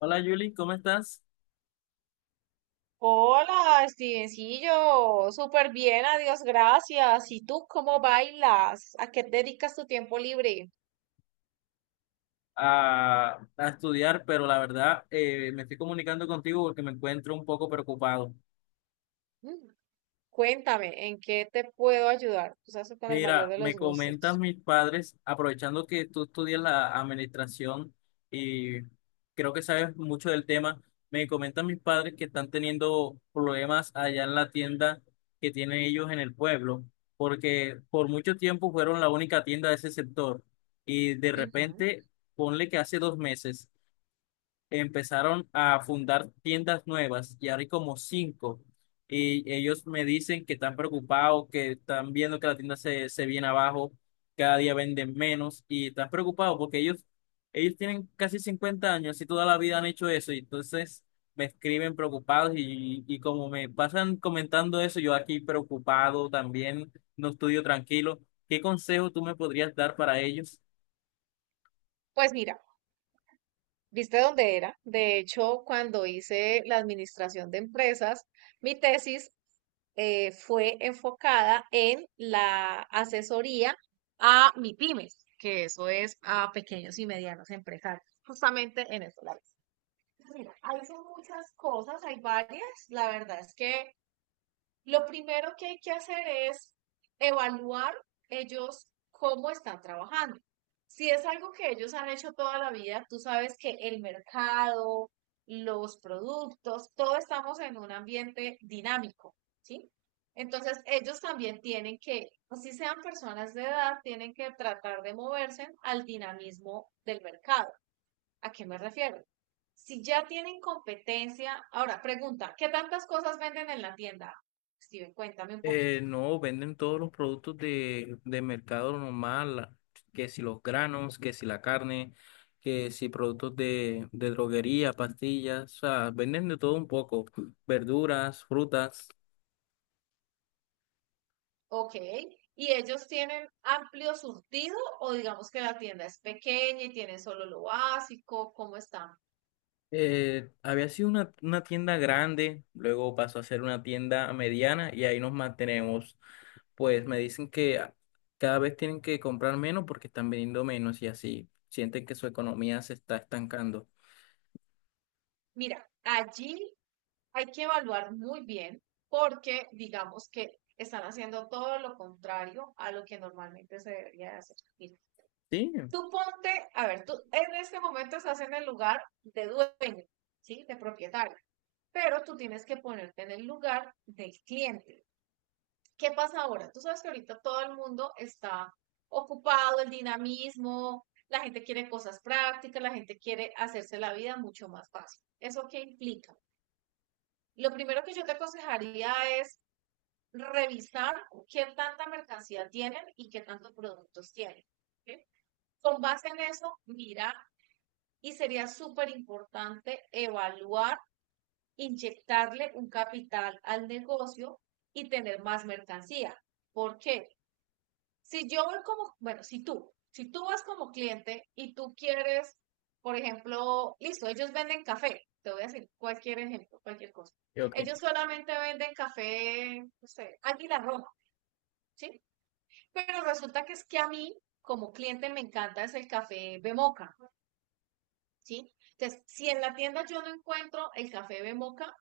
Hola Julie, ¿cómo estás? Hola, Stevencillo, súper bien, adiós, gracias. ¿Y tú cómo bailas? ¿A qué te dedicas tu tiempo libre? A estudiar, pero la verdad me estoy comunicando contigo porque me encuentro un poco preocupado. Mm. Cuéntame, ¿en qué te puedo ayudar? Tú sabes que con el mayor Mira, de me los comentan gustos. mis padres, aprovechando que tú estudias la administración y creo que sabes mucho del tema, me comentan mis padres que están teniendo problemas allá en la tienda que tienen ellos en el pueblo, porque por mucho tiempo fueron la única tienda de ese sector y de Ujú. repente, ponle que hace 2 meses empezaron a fundar tiendas nuevas y ahora hay como cinco. Y ellos me dicen que están preocupados, que están viendo que la tienda se viene abajo, cada día venden menos y están preocupados porque ellos tienen casi 50 años y toda la vida han hecho eso. Y entonces me escriben preocupados y como me pasan comentando eso, yo aquí preocupado también, no estudio tranquilo. ¿Qué consejo tú me podrías dar para ellos? Pues mira, ¿viste dónde era? De hecho, cuando hice la administración de empresas, mi tesis fue enfocada en la asesoría a pymes, que eso es a pequeños y medianos empresarios, justamente en eso. Mira, hay son muchas cosas, hay varias. La verdad es que lo primero que hay que hacer es evaluar ellos cómo están trabajando. Si es algo que ellos han hecho toda la vida, tú sabes que el mercado, los productos, todos estamos en un ambiente dinámico, ¿sí? Entonces, ellos también tienen que, así sean personas de edad, tienen que tratar de moverse al dinamismo del mercado. ¿A qué me refiero? Si ya tienen competencia, ahora pregunta, ¿qué tantas cosas venden en la tienda? Steven, cuéntame un poquito. No, venden todos los productos de mercado normal, que si los granos, que si la carne, que si productos de droguería, pastillas, o sea, venden de todo un poco, verduras, frutas. Ok, ¿y ellos tienen amplio surtido o digamos que la tienda es pequeña y tienen solo lo básico? ¿Cómo están? Había sido una tienda grande, luego pasó a ser una tienda mediana y ahí nos mantenemos. Pues me dicen que cada vez tienen que comprar menos porque están vendiendo menos y así sienten que su economía se está estancando. Mira, allí hay que evaluar muy bien porque digamos que están haciendo todo lo contrario a lo que normalmente se debería de hacer. Mira, Sí, tú ponte, a ver, tú en este momento estás en el lugar de dueño, ¿sí? De propietario, pero tú tienes que ponerte en el lugar del cliente. ¿Qué pasa ahora? Tú sabes que ahorita todo el mundo está ocupado, el dinamismo, la gente quiere cosas prácticas, la gente quiere hacerse la vida mucho más fácil. ¿Eso qué implica? Lo primero que yo te aconsejaría es revisar qué tanta mercancía tienen y qué tantos productos tienen. ¿Ok? Con base en eso, mirar y sería súper importante evaluar, inyectarle un capital al negocio y tener más mercancía. ¿Por qué? Si yo voy como, bueno, si tú vas como cliente y tú quieres, por ejemplo, listo, ellos venden café, te voy a decir cualquier ejemplo, cualquier cosa. y ok, Ellos solamente venden café, no sé, Águila Roja, ¿sí? Pero resulta que es que a mí, como cliente, me encanta es el café Bemoca. ¿Sí? Entonces, si en la tienda yo no encuentro el café de moca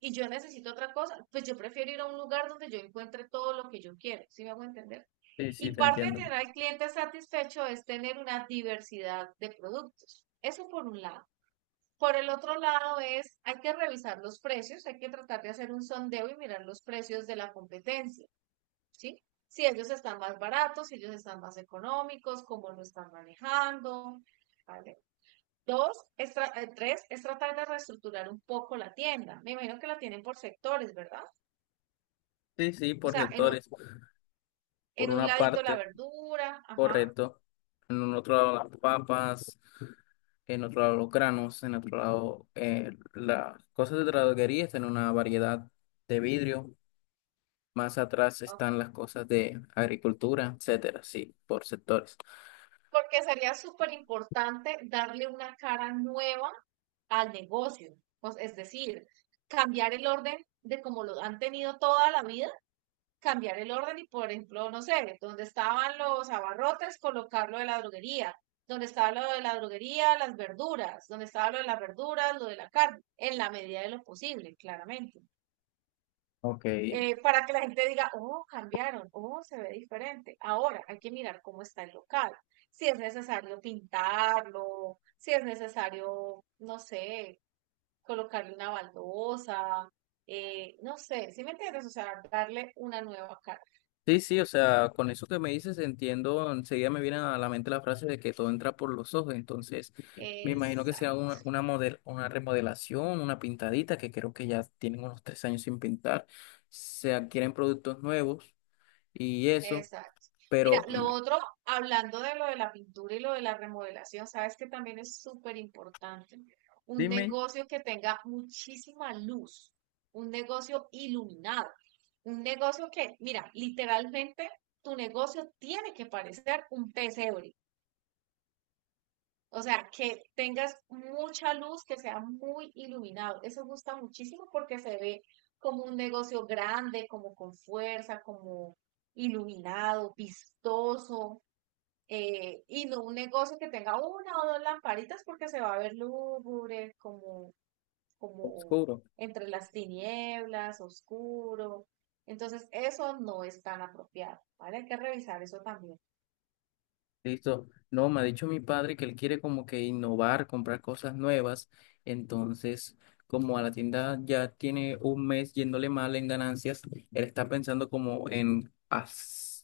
y yo necesito otra cosa, pues yo prefiero ir a un lugar donde yo encuentre todo lo que yo quiero, ¿sí me hago entender? sí, sí, Y te parte de entiendo. tener al cliente satisfecho es tener una diversidad de productos. Eso por un lado. Por el otro lado es, hay que revisar los precios, hay que tratar de hacer un sondeo y mirar los precios de la competencia, ¿sí? Si ellos están más baratos, si ellos están más económicos, cómo lo están manejando, ¿vale? Dos, es tres, es tratar de reestructurar un poco la tienda. Me imagino que la tienen por sectores, ¿verdad? Sí, sí, O por sea, en un, sectores. Por en un una ladito la parte, verdura, ajá. correcto. En un otro lado las papas, en otro lado los granos, en otro lado las cosas de droguería en una variedad de vidrio. Más atrás Ok. están las cosas de agricultura, etcétera. Sí, por sectores. Porque sería súper importante darle una cara nueva al negocio. Pues, es decir, cambiar el orden de como lo han tenido toda la vida, cambiar el orden y, por ejemplo, no sé, donde estaban los abarrotes, colocar lo de la droguería, donde estaba lo de la droguería, las verduras, donde estaba lo de las verduras, lo de la carne, en la medida de lo posible, claramente. Ok. Para que la gente diga, oh, cambiaron, oh, se ve diferente. Ahora hay que mirar cómo está el local, si es necesario pintarlo, si es necesario, no sé, colocarle una baldosa, no sé, ¿si me entiendes? O sea, darle una nueva cara. Sí, sí, o sea, con eso que me dices entiendo, enseguida me viene a la mente la frase de que todo entra por los ojos, entonces me imagino que Esa será una remodelación, una pintadita, que creo que ya tienen unos 3 años sin pintar, se adquieren productos nuevos y eso, Exacto. Mira, pero mm, lo otro, hablando de lo de la pintura y lo de la remodelación, sabes que también es súper importante un dime, negocio que tenga muchísima luz, un negocio iluminado, un negocio que, mira, literalmente tu negocio tiene que parecer un pesebre. O sea, que tengas mucha luz, que sea muy iluminado. Eso gusta muchísimo porque se ve como un negocio grande, como con fuerza, como iluminado, vistoso, y no un negocio que tenga una o dos lamparitas porque se va a ver lúgubre, como, como oscuro. entre las tinieblas, oscuro. Entonces, eso no es tan apropiado, ¿vale? Hay que revisar eso también. Listo. No, me ha dicho mi padre que él quiere como que innovar, comprar cosas nuevas. Entonces, como a la tienda ya tiene 1 mes yéndole mal en ganancias, él está pensando como en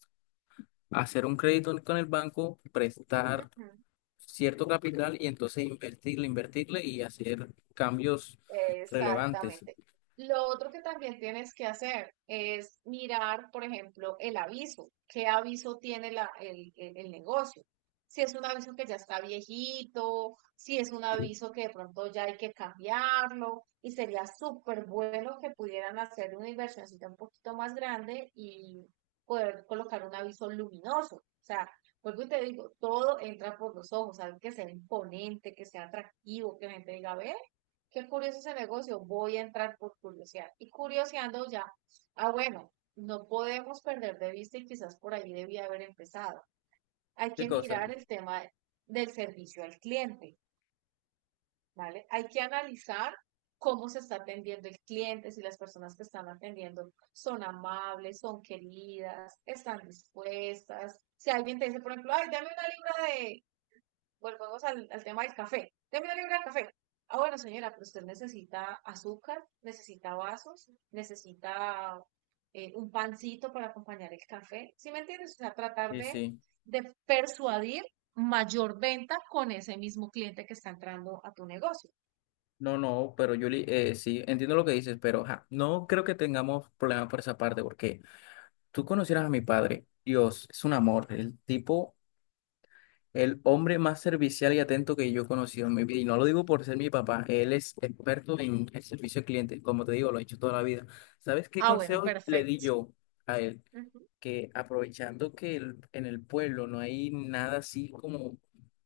hacer un crédito con el banco, prestar Ujú. cierto capital y entonces invertirle y hacer cambios relevantes. Exactamente. Lo otro que también tienes que hacer es mirar, por ejemplo, el aviso. ¿Qué aviso tiene el negocio? Si es un aviso que ya está viejito, si es un Sí. aviso que de pronto ya hay que cambiarlo, y sería súper bueno que pudieran hacer una inversioncita un poquito más grande y poder colocar un aviso luminoso. O sea, vuelvo y te digo, todo entra por los ojos, algo que sea imponente, que sea atractivo, que la gente diga, ve qué curioso ese negocio, voy a entrar por curiosidad. Y curioseando ya, ah, bueno, no podemos perder de vista y quizás por ahí debía haber empezado. Hay ¿Qué que cosa? mirar el tema del servicio al cliente, ¿vale? Hay que analizar cómo se está atendiendo el cliente, si las personas que están atendiendo son amables, son queridas, están dispuestas. Si alguien te dice, por ejemplo, ay, dame una libra de volvamos al tema del café. Deme una libra de café. Ah, bueno, señora, pero usted necesita azúcar, necesita vasos, necesita un pancito para acompañar el café. ¿Sí me entiendes? O sea, tratar Sí, de, sí. de persuadir mayor venta con ese mismo cliente que está entrando a tu negocio. No, pero Yuli, sí, entiendo lo que dices, pero ajá, no creo que tengamos problemas por esa parte, porque tú conocieras a mi padre. Dios, es un amor. El tipo, el hombre más servicial y atento que yo he conocido en mi vida. Y no lo digo por ser mi papá. Él es experto en el servicio al cliente. Como te digo, lo he hecho toda la vida. ¿Sabes qué Ah, bueno, consejo le di perfecto. yo a él? Ujú. Que aprovechando que en el pueblo no hay nada así como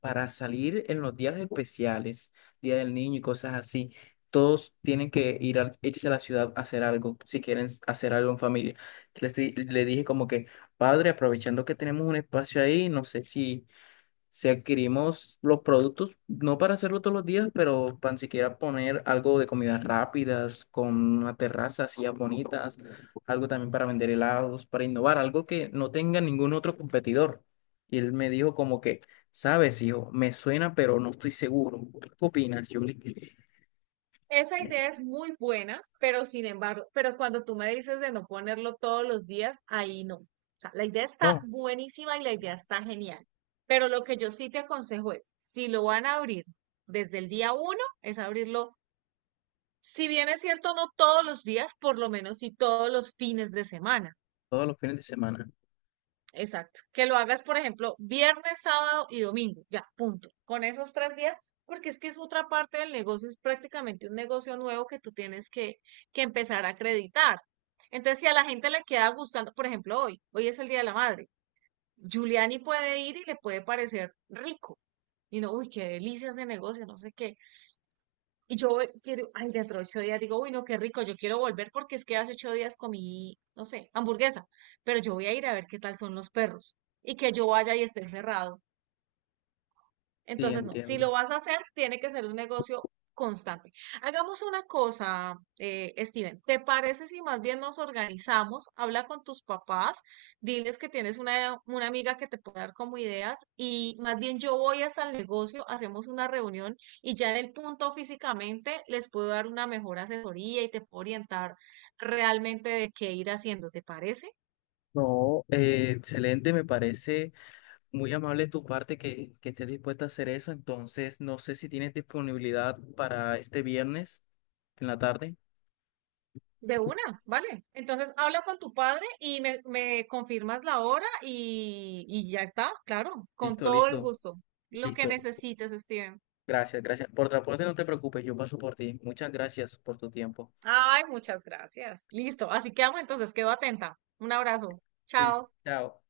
para salir en los días especiales, Día del Niño y cosas así, todos tienen que irse a la ciudad a hacer algo, si quieren hacer algo en familia. Le dije como que, padre, aprovechando que tenemos un espacio ahí, no sé si adquirimos los productos, no para hacerlo todos los días, pero para siquiera poner algo de comidas rápidas, con una terraza, sillas bonitas, algo también para vender helados, para innovar, algo que no tenga ningún otro competidor. Y él me dijo como que, sabes, hijo, me suena, pero no estoy seguro. ¿Qué opinas? Yo Esa idea es muy buena, pero sin embargo, pero cuando tú me dices de no ponerlo todos los días, ahí no. O sea, la idea está no, buenísima y la idea está genial. Pero lo que yo sí te aconsejo es, si lo van a abrir desde el día uno, es abrirlo, si bien es cierto, no todos los días, por lo menos sí todos los fines de semana. todos los fines de semana. Exacto. Que lo hagas, por ejemplo, viernes, sábado y domingo. Ya, punto. Con esos 3 días, porque es que es otra parte del negocio, es prácticamente un negocio nuevo que tú tienes que, empezar a acreditar. Entonces, si a la gente le queda gustando, por ejemplo, hoy es el Día de la Madre, Giuliani puede ir y le puede parecer rico. Y no, uy, qué delicia ese negocio, no sé qué. Y yo quiero, ay, dentro de 8 días digo, uy, no, qué rico, yo quiero volver porque es que hace 8 días comí, no sé, hamburguesa, pero yo voy a ir a ver qué tal son los perros y que yo vaya y esté cerrado. Sí, Entonces, no, si entiendo. lo vas a hacer, tiene que ser un negocio constante. Hagamos una cosa, Steven, ¿te parece si más bien nos organizamos? Habla con tus papás, diles que tienes una amiga que te puede dar como ideas y más bien yo voy hasta el negocio, hacemos una reunión y ya en el punto físicamente les puedo dar una mejor asesoría y te puedo orientar realmente de qué ir haciendo, ¿te parece? No, excelente, me parece. Muy amable de tu parte que estés dispuesta a hacer eso. Entonces, no sé si tienes disponibilidad para este viernes en la tarde. De una, ¿vale? Entonces habla con tu padre y me confirmas la hora y ya está, claro, con Listo, todo el listo, gusto. Lo que listo. necesites, Steven. Gracias, gracias. Por transporte no te preocupes, yo paso por ti. Muchas gracias por tu tiempo. Ay, muchas gracias. Listo, así quedamos entonces, quedo atenta. Un abrazo. Sí, Chao. chao.